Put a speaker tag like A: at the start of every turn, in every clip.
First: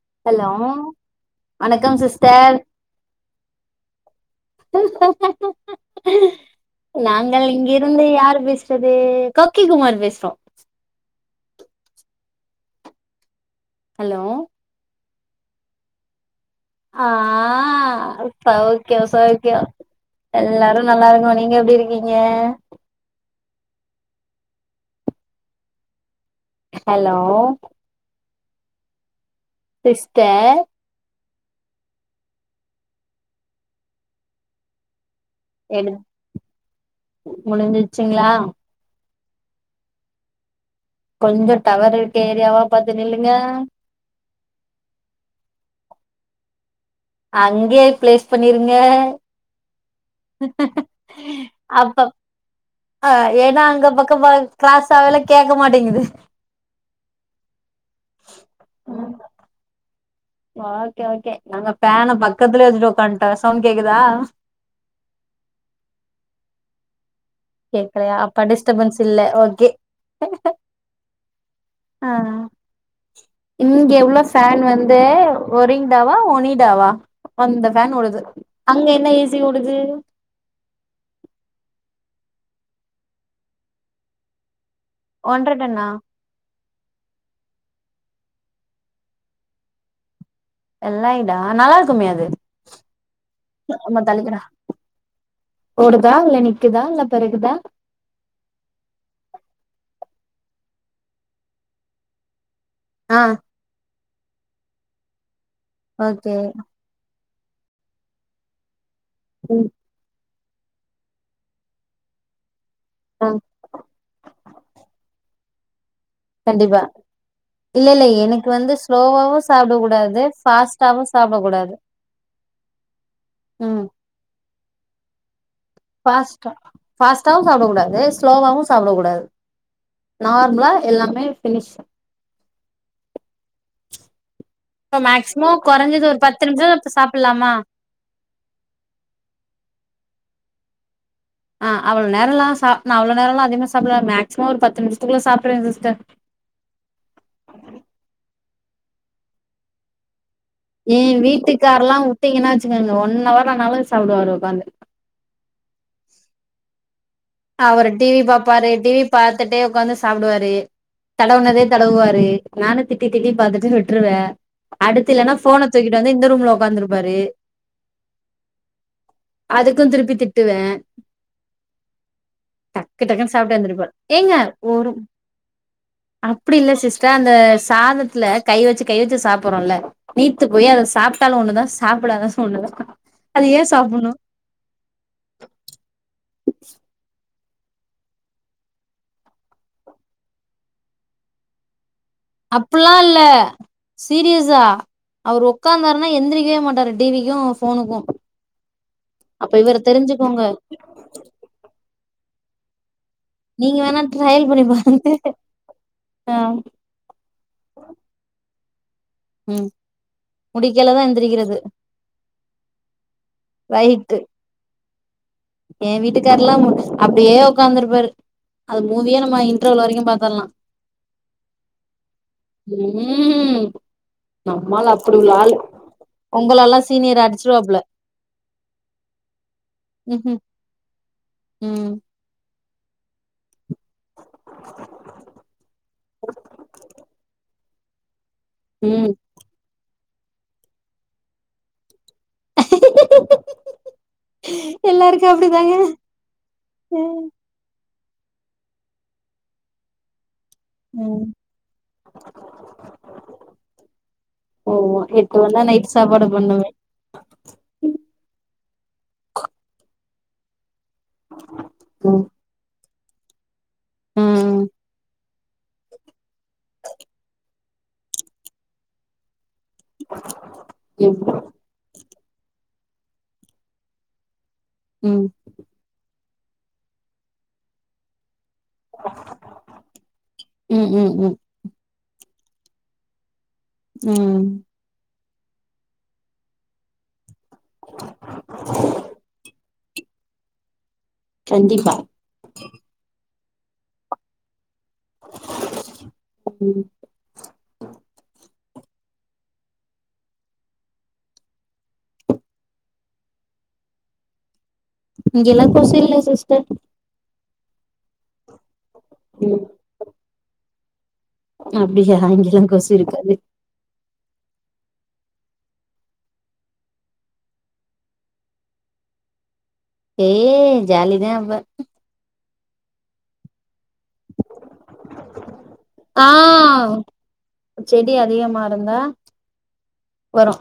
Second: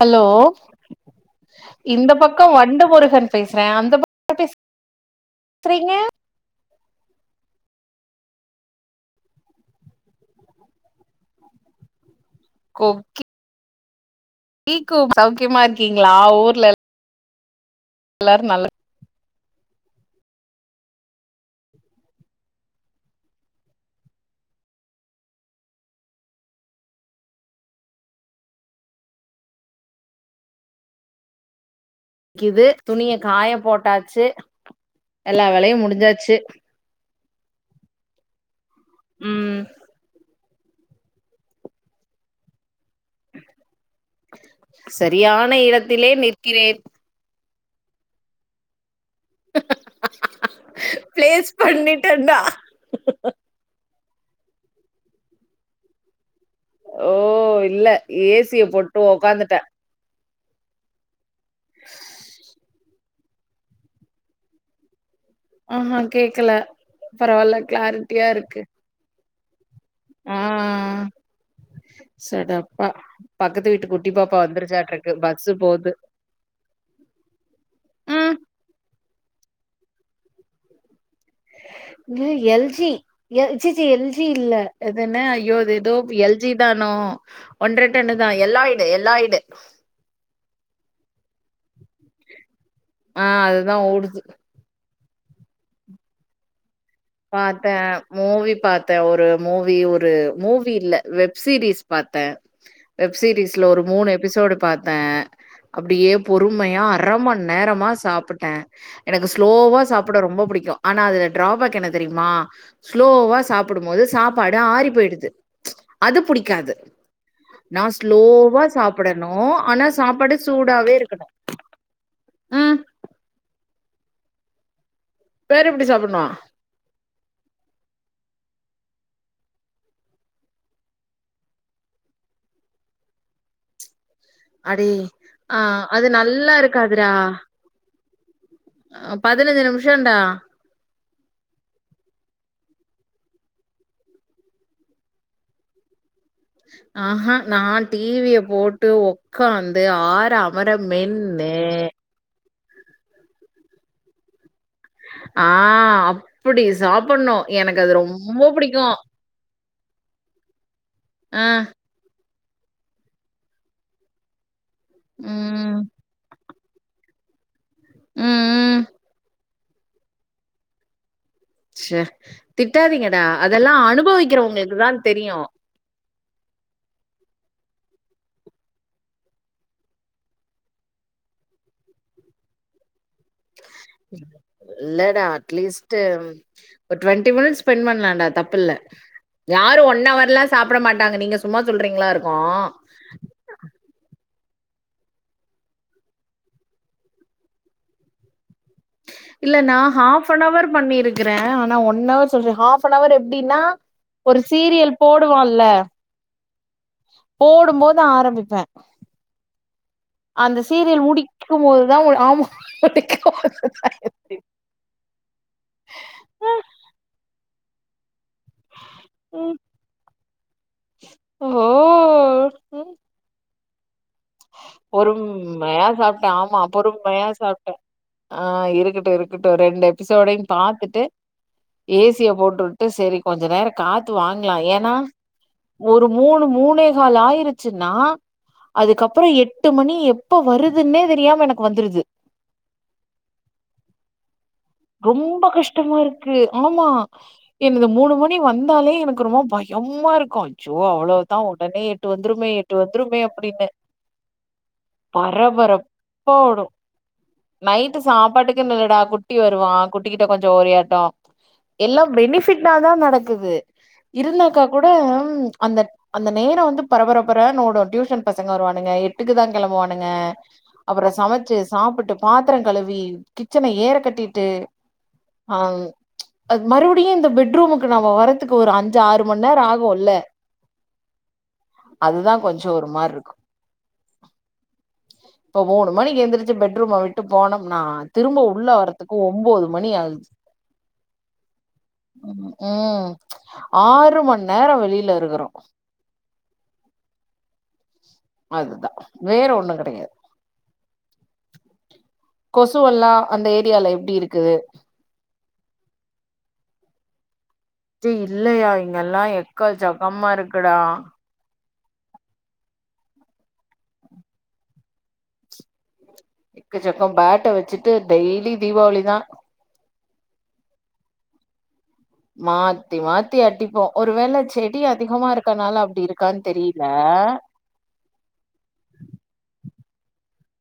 A: Hello
B: வணக்கம்
A: இந்த பக்கோ
B: சிஸ்டர்
A: வண்டு முருகன் பேஸ்றே அந்த பக் [inaudible] பேஸ் றீங்க
B: நாங்கள் இங்கிருந்து யாரு பேஸ்றது கொக்கி குமாரு பேஸ்றோ
A: கொக்கி
B: ஹலோ
A: கீ கூ ம சௌக்கியமா இருக்கீங்ளா ஊர்ல
B: ஆ ஆ
A: எல்லாரு நல்லா
B: சௌக்கியம் சௌ க எல்லாரும் நல்லா இருக்கும் நீங்க எப்டி இருக்கீங்க ஹலோ சிஸ்ட
A: கிது துணிய காய போட்டாச்சு எல்லா வேலையும் முடிஞ்சாச்சு
B: முடிஞ்சச்சுங்களா
A: ம்
B: கொஞ்சொ டவர் இருக்க ஏரியாவா பாத்து நில்லுங்க.
A: சரியான இடத்திலே நிற்கிறேன்
B: அங்கயே பிளேஸ் பண்ணிருங்க
A: ஆ
B: அப்ப
A: பண்ணிட்டேன்டா
B: அ ஏனா அங்க பக் கம கிளாஸ் ஆவல கேக்க மாட்டேங்குது
A: ஓ இல்ல ஏசிய போட்டு ஒக்காந்துட்டேன்
B: ஓகே ஓகே நாங்க பேன பக்கத்துலய வச்சட்டு உக்காந் த சவுண்ட் கேக்தா
A: ஆஹா கேக்கல பரவால்ல
B: கேக்கலயா
A: கிளாரிட்டியா
B: அப்ப
A: இருக்கு
B: டிஸ்டபென்ஸ் இல்ல ஓ கே
A: ஆ
B: ஆ
A: சடப்பா பக்கத்து வீட்டு
B: இங்க
A: குட்டி
B: உள்ள
A: பாப்பா
B: ஃபேன் வந்து
A: வந்துருச்சாட்ருக்கு பஸ்ஸு போது
B: ஒரிங்டாவா ஒனிடாவா அந்த ஃபேன் ஓடுது
A: ம்
B: அங்க என்ன ஏ சி ஓடுது
A: இது L G L C C L G இல்ல எதுன
B: ஒன்ற
A: ஐயோ இது
B: டன்னா
A: ஏதோ எல் ஜி தானு ஒன்ற டன்னு தா எல்லா இது எல்லா இது
B: எல்லைய்டா நல்லாருக்குமே அது
A: ஆஹ் அதுதா ஓடுது
B: ஓடதா இல்ல நி
A: பாத்த மூவி பாத்தே ஒரு மூவி ஒரு மூவி இல்ல வெப் சீரிஸ் பாத்தே வெப்
B: ஆ
A: சீரிஸ்ல ஒரு மூணு எபிசோடு பாத்தே அப்டியே
B: ஓகே
A: பொறுமையா அறம நேரமா சாப்டே எனக்கு
B: ம்
A: ஸ்லோவா சாப்புட ரொம்ப புடிக்கு ஆனா அது ட்ராபேக் எனது தெரியுமா ஸ்லோவா சாப்புடும் போது சாப்பாடு ஆறி போயிடுது அது புடிக்காது
B: கண்டிப்பா
A: நா
B: இல்ல இல்ல எனக்கு
A: ஸ்லோவா
B: வந்து
A: சாப்பிடணு
B: ஸ்லோவாவும் சாப்பட
A: ஆனா
B: கூடாது
A: சாப்பாடு சூடாவே
B: பாஸ்டாவு
A: இருக்கணு
B: சாப்பட கூடாது
A: ம்
B: உம்
A: வேரு எப்புடி சாப்புர்ணு
B: டாவு சாப்புட கூடாது ஸ்லோவவு சாப்புட கூடாது நார்மலா எல்லாமே பினிஷ்
A: அடே
B: இப்ப
A: ஆ
B: மேக்சிமம் குறைஞ்சது
A: அது
B: ஒரு பத்து
A: நல்லா
B: நிமிஷோ சாப்புர்லாமா
A: அ பதிஞ்சு நிமிஷம்ண்டா
B: ஆஹ் அவ்ளோ நேரோலா சா நா அவ்ளோ நேரோ எல்லா அதிகமா சாப்புடல மேக்சிமம் ஒரு பத்து நிமிஷத்துக்குள்ள சாப்ட்ருவே சிஸ்டர்
A: ஆஹா நா டிவியே போ ட்டு உக்காந்து ஆற அம்
B: ஏ வீட்டுக்காரல்ல உட்டீங்ன்னா வெச்சுக்காங்க ஒன் அவர் ஆனாலு சாப்புடுவாரு உக்காந்து
A: ஆஹ் அப்புடி சாப்
B: அவுரு டிவி பாப்பாரு டிவி பாத்துட்டே உக்காந்து சாப்புடுவாரு
A: ஆ
B: தடவுனதே தடவுவாரு நானு திட்டி திட்டி பாத்துட்டு விட்டுருவே அடுத்து இல்லன்னா ஃபோன
A: ம்
B: தூக்கிட்டு வந்து இந்த ரூம்ல வந்துருவாரு
A: உம் உம்
B: அதுக்கு திருப்பி திட்டுவே
A: ச்ச
B: டக்கு
A: திட்டாதீங்கடா
B: டக்குன்னு சாப்ட்டு
A: அதெல்லா
B: எந்திரிப்பாரு
A: அனுபவிக்கிறவங்களுக்கு தா தெரியு
B: அப்பிடி இல்ல சிஸ்டர் அந்த சாதத்துல கை வெச்சு கை வெச்சு சாப்புறோல நீத்து போய் அத சாப்ட்டாலு ஒண்ணு தா சாப்படாது ஒண்ணு தா
A: இல்ல டா அட்லீஸ்ட்டு ம் ஒரு டுவெண்டி மின்ட்ஸ் ஸ்பெண் பண்ணலான்டா தப்பில்ல யாரு ஒன் அவர் ல்லா சாப்ட மாட்டாங்க நீங்க சும்மா சொல்றீங்ளா ருக்
B: அப்புல்லா இல்ல சீரியஸ் ஸா அவரு உக்காந்தார்ன்னா எந்திரிக்கவே மாட்டாரு டிவிக்கு போனுக்கு
A: இல்ல நா ஆஃபனவர் பண்ணிருக்கிறே ஆனா ஒன்னவர் சொல்ற ஆஃப் னவர் எப்டீனா
B: நீங்க வேணா
A: ஒரு
B: ட்ரையல் பண்ணி
A: சீரியல்
B: பாருங்க
A: போடுவால்ல
B: ஆ
A: போடும்போது ஆரம்பிப்பே
B: ம்
A: அந்த சீரியல்
B: முடிக்கைலதா எந்திரிக்கிறது
A: முடிக்கும்போது தா [unintelligible] ஆமா முடிக்கு போது
B: ரைட்டு
A: தா
B: ஏ வீட்டுக்கார்லா அப்டியே
A: [unintelligible]
B: உக்காந்துருப்பாரு அது மூவியா நம்ம இன்ட்ரவெல் வரைக்கு பத்தரலா
A: ஓ!
B: ம் நம்மாள் அப்டி உள்ள ஆளு
A: பொறும்மையா சாப்ட்டே ஆம்மா
B: உங்களல்லா சீனியர்
A: பொறும்மையா சாப்ட்டே
B: அடிச்சிருவாப்புல
A: அ இருக்கிட்டு இருக்கிட்டு ரெண்டு
B: ம் ம்
A: எப்பிசோடய் பாத்துட்டு
B: ம்
A: ஏசியெ போட்டு ட்டு செரி கொஞ்சொ நேரொ காத்து வாங்லா ஏனா ஒரு மூணு மூனே கால் ஆயிரி ச்சுன்னா
B: ம்
A: எட்டு மணி எப்பொ வருதுன்னே தெரியாம எனக் வந்துருது
B: எல்லாருக்கு
A: ரொம்ப
B: அப்டிதாங்க
A: கஷ்டமாருக்கு ஆமா என்னது மூணு மணி வந்தாலே எனக் ஒரு மார் பய்யம்மாருக்கோ அ ச்சோ
B: ம்
A: அவ்ளோதா உடனே எட்டு வந்துருமே எட்டு வந்துரும்மே அப்புடின்னு
B: ஆமா எட்டு மணிதா நைட் சாப்பாடு
A: பரபரப்பா வரு
B: பண்ணுவே
A: நைட்டு சாப்பாட்டுக்கு மேடா குட் ட்டி வருவா குட் ட்டி கொஞ்சோ [unintelligible] [unintelligible] எல்லா
B: ம்
A: பெனிஃபிட் தா ந நடக்குது இருந்தாக்கா
B: ம்
A: கூட ம் அந்தட் அந்தே நேரோ வந்து பரபரப்பரேன் ஓடு டியூஷன் பசங்கெ வருவானுங்கெ எட்டுக்கு தா கிளம்புவானுங்கே அப்பறொ சமச்சி சாப்புட்டு பாத்திரங் கழவி கிச்சன ஏற கட் டிட்டு
B: ம்
A: ஆங் ச்ச் அத் மறுபுடியு இந்தெ பெட்ரூமுக்கு நாமெ வரேத் க்குதுகு ஒரு அஞ்சு ஆறு மண்நேரோ ஆகுல்ல
B: ம் ம் ம்
A: அதுதான் கொஞ்சோ ஒர் மார்ருக்கு
B: உம்
A: இப்போ மூணு மணி எந்துருச்சு பெட்ரூம்ம போய் ட்டு போனம்னா திரும்ப உள்ள வரத் ஒம்போது மணி ஆகுதுச்சு
B: கண்டிப்பா
A: ம் ம் ஆறு மண்நேரோ வெளி வெயில்லருக்குறோ
B: ம்
A: அதுதா வேற ஒண்ணு கெடயாது கொசுவல்லா அந்த ஏரியால எப்டியிருக்குது
B: இங்கெல்லா கொசு இல்ல சிஸ்டர்
A: டெ இல்லையாய் இங்கெல்லா
B: ம்
A: எக்க சக்கம்மா இருக்குடா
B: அப்டியா இங்க எல்லா கொசு இருக்காது
A: எக்கச்சக்கோ ஃபேட்ட வச்சுட்டு டெய்லி தீபாவளிதா
B: ஏய் ஜாலிதா அப்ப
A: மாத்தி மாத்தி அடிப்போ ஒருவேள செடி அதிகமா இருக்கனால அப்டி
B: ஆ
A: இருக்கான்னு தெரியல
B: செடி அதிகமா இருந்தா வரு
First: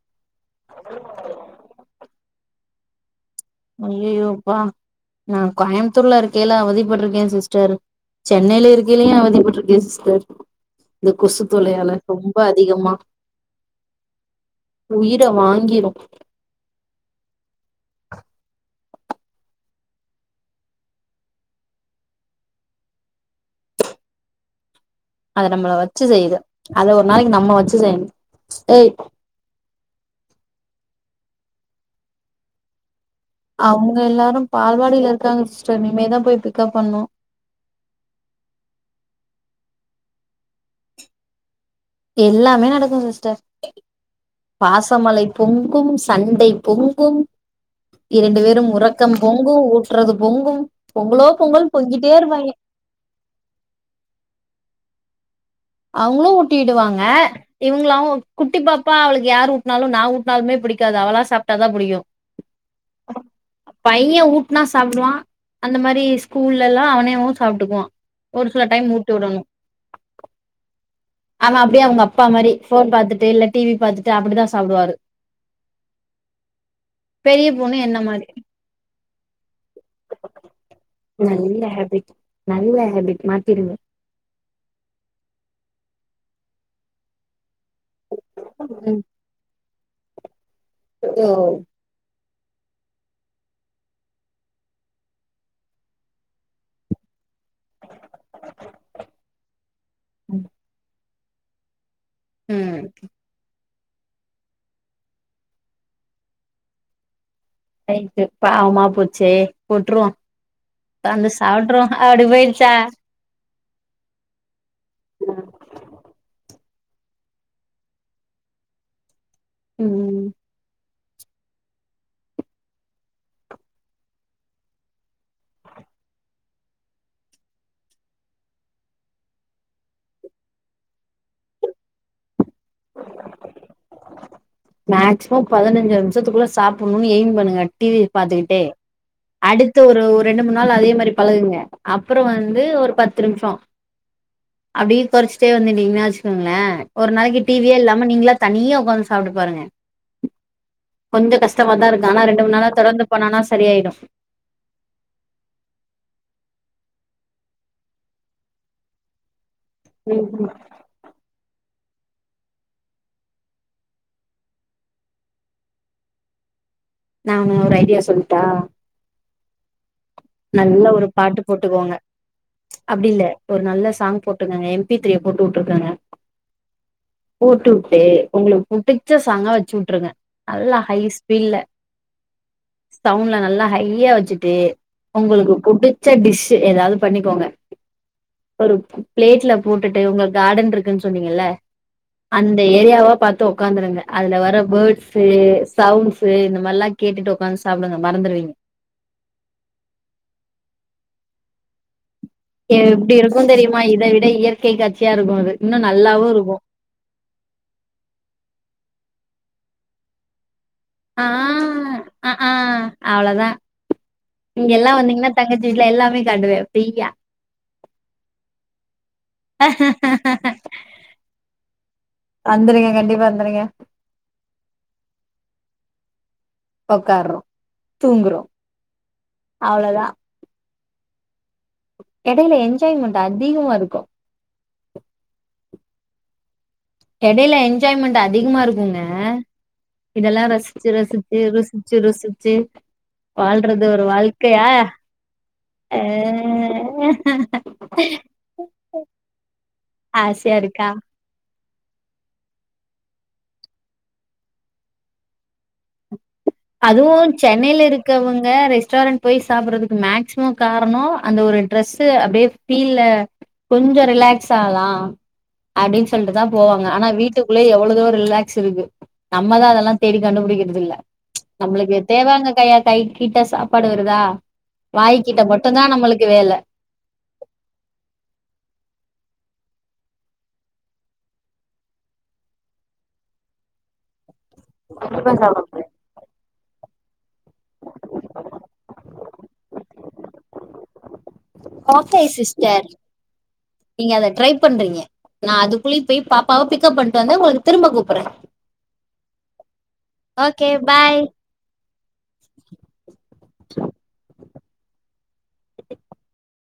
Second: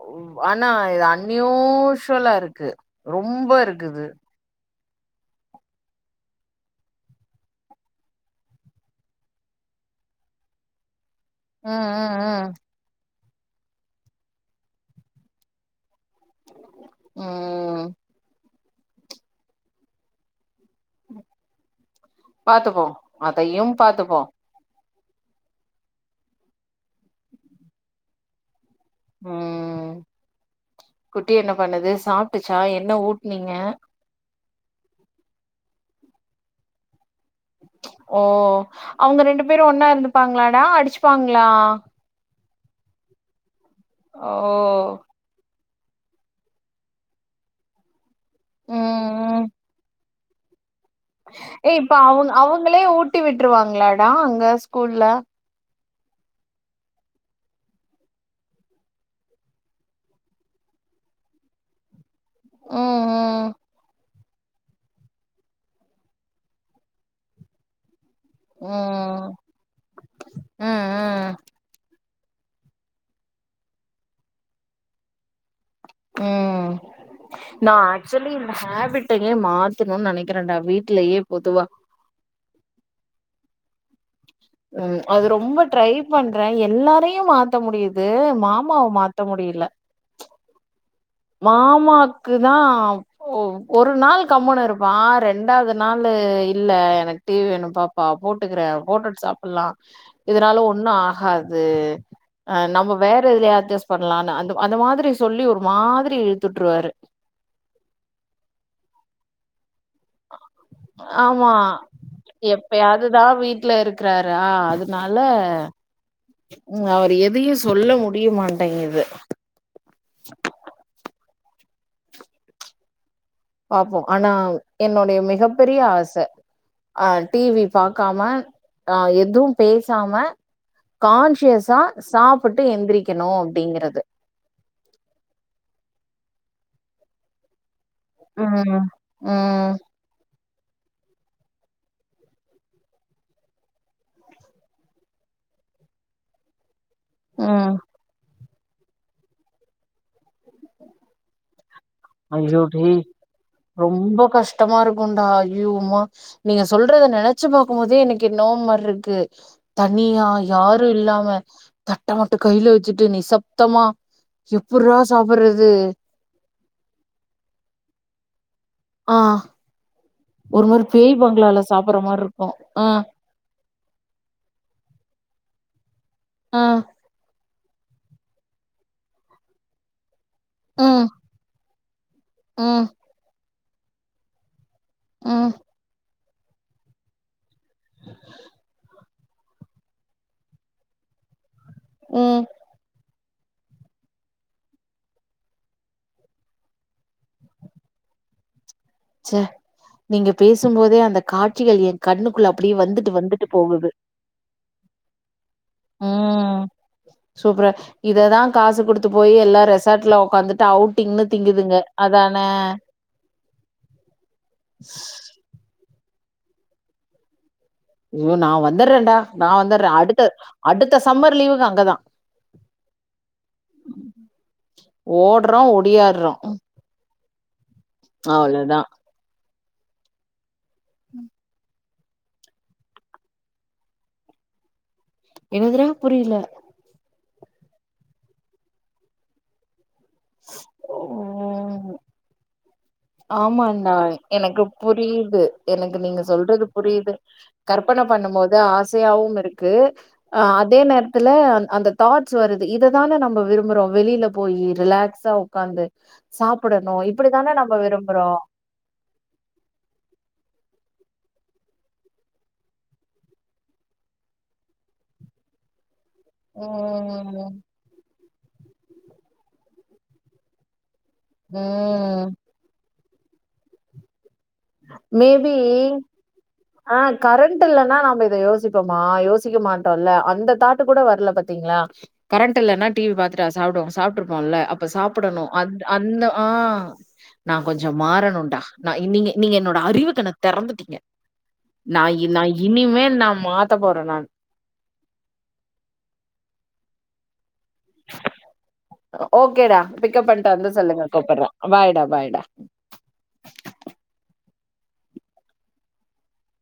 A: ஓ அண்ணா இது அன் நியூஸ் சுலா இருக்கு ரொம்ப இருக்குது
B: அய்யயோப்பா நா கோயம்புத்தூர்ல இருக்கேல அவதிப்பட்ருக்கே சிஸ்டர் சென்னையில இருக்கிலயு அவதிப்பட்ருக்கே சிஸ்டர் இந்த கொசு
A: ம்
B: தொல்லையால ரொம்ப
A: ம்
B: அதிகமா உயிர வாங்கிரும்
A: ம் ம் பாத்துப்போ அதையு பாத்துப்போ
B: அத நம்மள வச்சு செய்யுது அது ஒரு நாளைக்கி நம்ம வச்சு செய்யணும் ஏய்
A: ம் குட்டி என்ன பண்ணுது சாப்ட்டுச்சா என்ன ஊட்
B: அவுங்க எல்லாரும் பால்வாடியில இருக்காங்க சிஸ்டர் இனிமேதா போய் பிக்கப் பண்ணனு
A: ஓ அவுங்க ரெண்டு பேரும் ஒன்னா இருந்துப்பாங்களாடா அடிச்சுப்பாங்களா
B: எல்லாமே நடக்கும் சிஸ்டர்
A: ஓ
B: பாசமலைப்பும் ங்கும் சண்டை பொங்கும் இரண்டு வேரும்
A: ம்
B: உறக்கம்
A: ம்
B: பொங்கு ஊற்றறது பொங்கும் பொங்கலோ பொங்கல்
A: ஏ இப்ப
B: பொங்கிட்டே
A: அவுங்
B: இருப்பாங்க
A: அவூங்களே ஊட்டி விட்டுருவாங்களாடா அங்க ஸ்கூல்ல
B: அவங்களு ஊட்டி விடுவாங்க இவங்கள அவ குட்டி பாப்பா அவளுக்கு யாரு ஊட்டினாலு நா ஊட்டினாலுமே புடிக்காது அவளா சாப்பிட்டாதா புடிக்கு
A: ஹம் ஹ்
B: எங்க ஊட்டுனா சாப்பிடுவான் அந்த மாரி ஸ்கூல்ல எல்லா அவனேவு சாப்பிட்டுக்குவான் ஒரு சில
A: ம்
B: டைம் ஊட்டு
A: ம்
B: விடணு
A: ம்
B: ஆமா அப்டியே அவுங்க அப்பா மாரி போன் பாத்துட்டு இல்ல டி வி பாத்துட்டு அப்படிதா சாப்பிடுவாரு
A: உம் நா
B: என்ன மாரி
A: ஆக்சுவலி இந்த ஹேபிட்டையே மாத்தணுனு நெனைக்கிறேன்டா வீட்லயே பொதுவா
B: திருங்க
A: உம் அது ரொம்ப ட்ரை பண்ற எல்லாரையு மா த்த முடியுது மாமாவ
B: ம்
A: மாத்த முடியல
B: ஓ
A: மாமாக் குதா ஒரு நாள் கம்முனு இருப்பான் ரெண்டாவது நாளு இல்ல எனக்கு டி வி வேணும் பாப்பா போட்டுக்கிற போட்டுட்டு சாப்பிடலா இதனால ஒன்னு ஆ அது அஹ்
B: ம்
A: நம்ம வேற எதுலயாது அஜஸ் பண்ணலானு அந் அந்த மாரி சொல்லி ஒரு மாரி யி இழுத்து வுட்ருவாரு
B: ரைட்டு பாவமா போச்சே போட்ருவோ உக்காந்து
A: ஆமா
B: சாப்ட்ருவோ அப்டி போயிடுச்சா
A: எப்பயாதுதா வீட்ல இருக்கிறாரா அதுனால ம் அவர் எதயு சொல்ல முடியமாட்டேங்குது
B: உம்
A: பாப்போ ஆனா என்னுடைய மிகப்பெரிய ஆச ஆஹ் டி வி பாக்காம ஆஹ் எதுவு பேசாம கான்சியஸா சாப் ட்டு எந்திரிக்கணு அப்படிங்கிறது
B: மேக்சிமம் பதினஞ்சு நிமிஷத்துக்குள்ள சாப்புட்ணும்னு எய்ம் பண்ணுங்க டி வி பாத்துக்கிட்டே
A: ம் ம்
B: அடுத்து ஒரு ஒரு ரெண்டு மூணு நா ள் அதே மாரி பழகுங்க அப்புறோ வந்து ஒரு பத்து நிமுஷோ அப்டியே கொறச்சிட்டே வந்துட்டீங்கன்னா வெச்சுக்கோங்களேன் ஒரு நாளைக்கு டி
A: ம்
B: வியே இல்லாம நீங்களாத் தனியா உக்காந்து சாப்டு பாருங்க கொஞ்சோ கஷ்
A: ஐயோ டே
B: சரியாயிடு
A: ரொம்போ கஷ்டமா இருக்குன்டா ஐயோ அம்மா நீங்க சொல்றத நெனச்சு பாக்கும் போதே எனக்கு என்னவோ மார்ருக்கு தனியா யாரு இல்லாம தட்ட மட்டு கைய்ல வச்சுட்டு நிசப்தமா எப்புட்ரா சாப்புட்றது
B: நானு ஒரு ஐடியா சொல்ட்டா
A: ஆஹ்
B: நல்ல ஒரு பாட்டு போட்டுக்கோங்க
A: மாரி இருக்கு ஆ
B: அப்டி இல்ல ஒரு நல்ல சாங் போட்டுக்கோங்க எம்பி த்திய போட்டு விட்ருக்காங்க
A: ஆஹ்
B: போட்டு வுட்டு உங்களுக்கு புடுச்ச சாங்கா வச்சுவுட்ருங்க நல்லா ஹை
A: ம்
B: ஸ்பீட்ல
A: ம்
B: சவ்ண்ட்ல நல்லா ஹையா வச்சிட்டு
A: ம்
B: உங்களுக்கு புடிச் ச டிஷ் எதாது பண்ணிக்கோங்க [unintelligible] பிளேட்ல போட்டுட்டு உங்களுக்கு கார்டன் இருக்குன்னு சொன்னீங்கல்ல
A: ம்
B: அந்த ஏரியாவா பா உக்காந்துருங்க அதுல வர பேர்ட்ஸ் சவுண்ட்ஸ் இந்த மாரில்லா கேட்டுட்டு ஒக்காந்து சாப்பிடுங்க மறந்துருவீங்க
A: ச நீங்க பேசும் போதே அந்த காட்சிகள் எ
B: எப்டி இருக்கு தெரியுமா இதை விட இயற் கை காட்சியா இருக்கு அது இன்னு நல்லாவு இருக்கு
A: உம் சூப்பரா இததா காசு குடுத்து போய எல்லா ரெசார்ட்ல உக்காந்துட்டு ட
B: ஆ
A: அவுட்டிங்னு திங்குதுங்க
B: ஆ
A: அதான
B: அ ஆ அவ்ளோதா இங்க எல்லாம் வந்தீங்கன்னா தங்கச்சீட்டுல எல்லா கண்டுவா பிரீயா
A: யோ நா வந்துடுறேன்டா நா வந்துடுறே அடுத்த அடுத்த சம்மர் லீவுக்கு அங்கதா
B: வந்துருங்க கண்டிப்பா வந்துருங்க
A: ஓடுறோ உடியா ரம்
B: உக்காரறோ தூங்குறோ
A: அவ்ளோதா
B: அவ்ளோதா
A: உம்
B: எடையில என்ஜாய்மெண்ட் அதிகமா இருக்கு
A: என்னதுன புரியல
B: எடையில என்ஜாய்மென் அதிகமா இருக்குங்க இதெல்லா ரசிச்சு ரசிச்சு ருசி
A: ஓ
B: ச்சுருசிச்சு
A: ஆமாண்டா எனக்கு புரியுது எனக்கு
B: ஆ
A: நீங்க சொல்றது புரியுது கற்பனை பண்ணும் போது ஆசையாவும் இருக்கு அஹ்
B: ஆசையா
A: அதே
B: இருக்கா
A: நேரத்துல அந்த தாட்ஸ் வருது இ இததானே நம்ம விரும்புறோம் வெளியில போய் ரிலாக்ஸா உட்காந்து சாப்பிடணும்
B: அதுவு
A: இப்படித்தானே நம்ம
B: சென்னையில
A: விரும்புறோ
B: இருக்கவங்க ரெஸ்டாரண்ட் போய் சாப்பிடறதுக்கு மேக்சிமம் கார அந்த ஒரு ட்ரெஸ் அப்படியே பீல் லே கொஞ்சம் ரிலாக்ஸ் ஆகலாம் அப்படின்னு தான் போவங்க ஆனா
A: ம்
B: வீட்டுக்குள்ளே எவ்வளோ ரிலாக்ஸ் இருக்கு நம்மதான் அதெல்லாம் தேடி கண்டுபிடிக்கறது இல்ல. நம்மளுக்கு
A: ம்
B: தேவேங்க கையாது கை கிட்ட சாப்பாடு வருதா வாய்கிட்ட
A: மேபி
B: மட்டுந்தா நம்மளுக்கு வேல
A: ஆ கரண்ட் இல்லனா நம்ப இத யோசிப்போமா யோஸ் சிக்கமாட்டோல்ல அந்த தாட்டு கூட வர்ல பாத்தீங்களா கரண்ட் இல்லன்னா டி வி பாத்துட்டா சாப்பிடுவோ சாப்பிட்ரு நல்ல அப்ப சாப்பிடணு அ அந்த ஆ நான் கொஞ்சோ மாறணும்டா நா இன்னிங்கி நீங்க என்னோட அறிவுக் கண்ண தெறந்துட்டீங்க நா
B: ஓக்கே
A: நா
B: சிஸ்டர்
A: இனிமேல் நா மாத்த போறே
B: நீங்க
A: நான்
B: அத ட்ரை பண்றீங்க நா அதுக்குள்ளே போய் பாபாவ பிகப் பண் வந்து ஒங்ளுக்கு
A: ஓக்கேடா பிக்கப் பண்ணட்டு
B: ஓகே
A: வந்து சொல்லுங்க
B: பாய்
A: கூப்பிடுறே பாய்டா பாய்டா
B: [inaudible]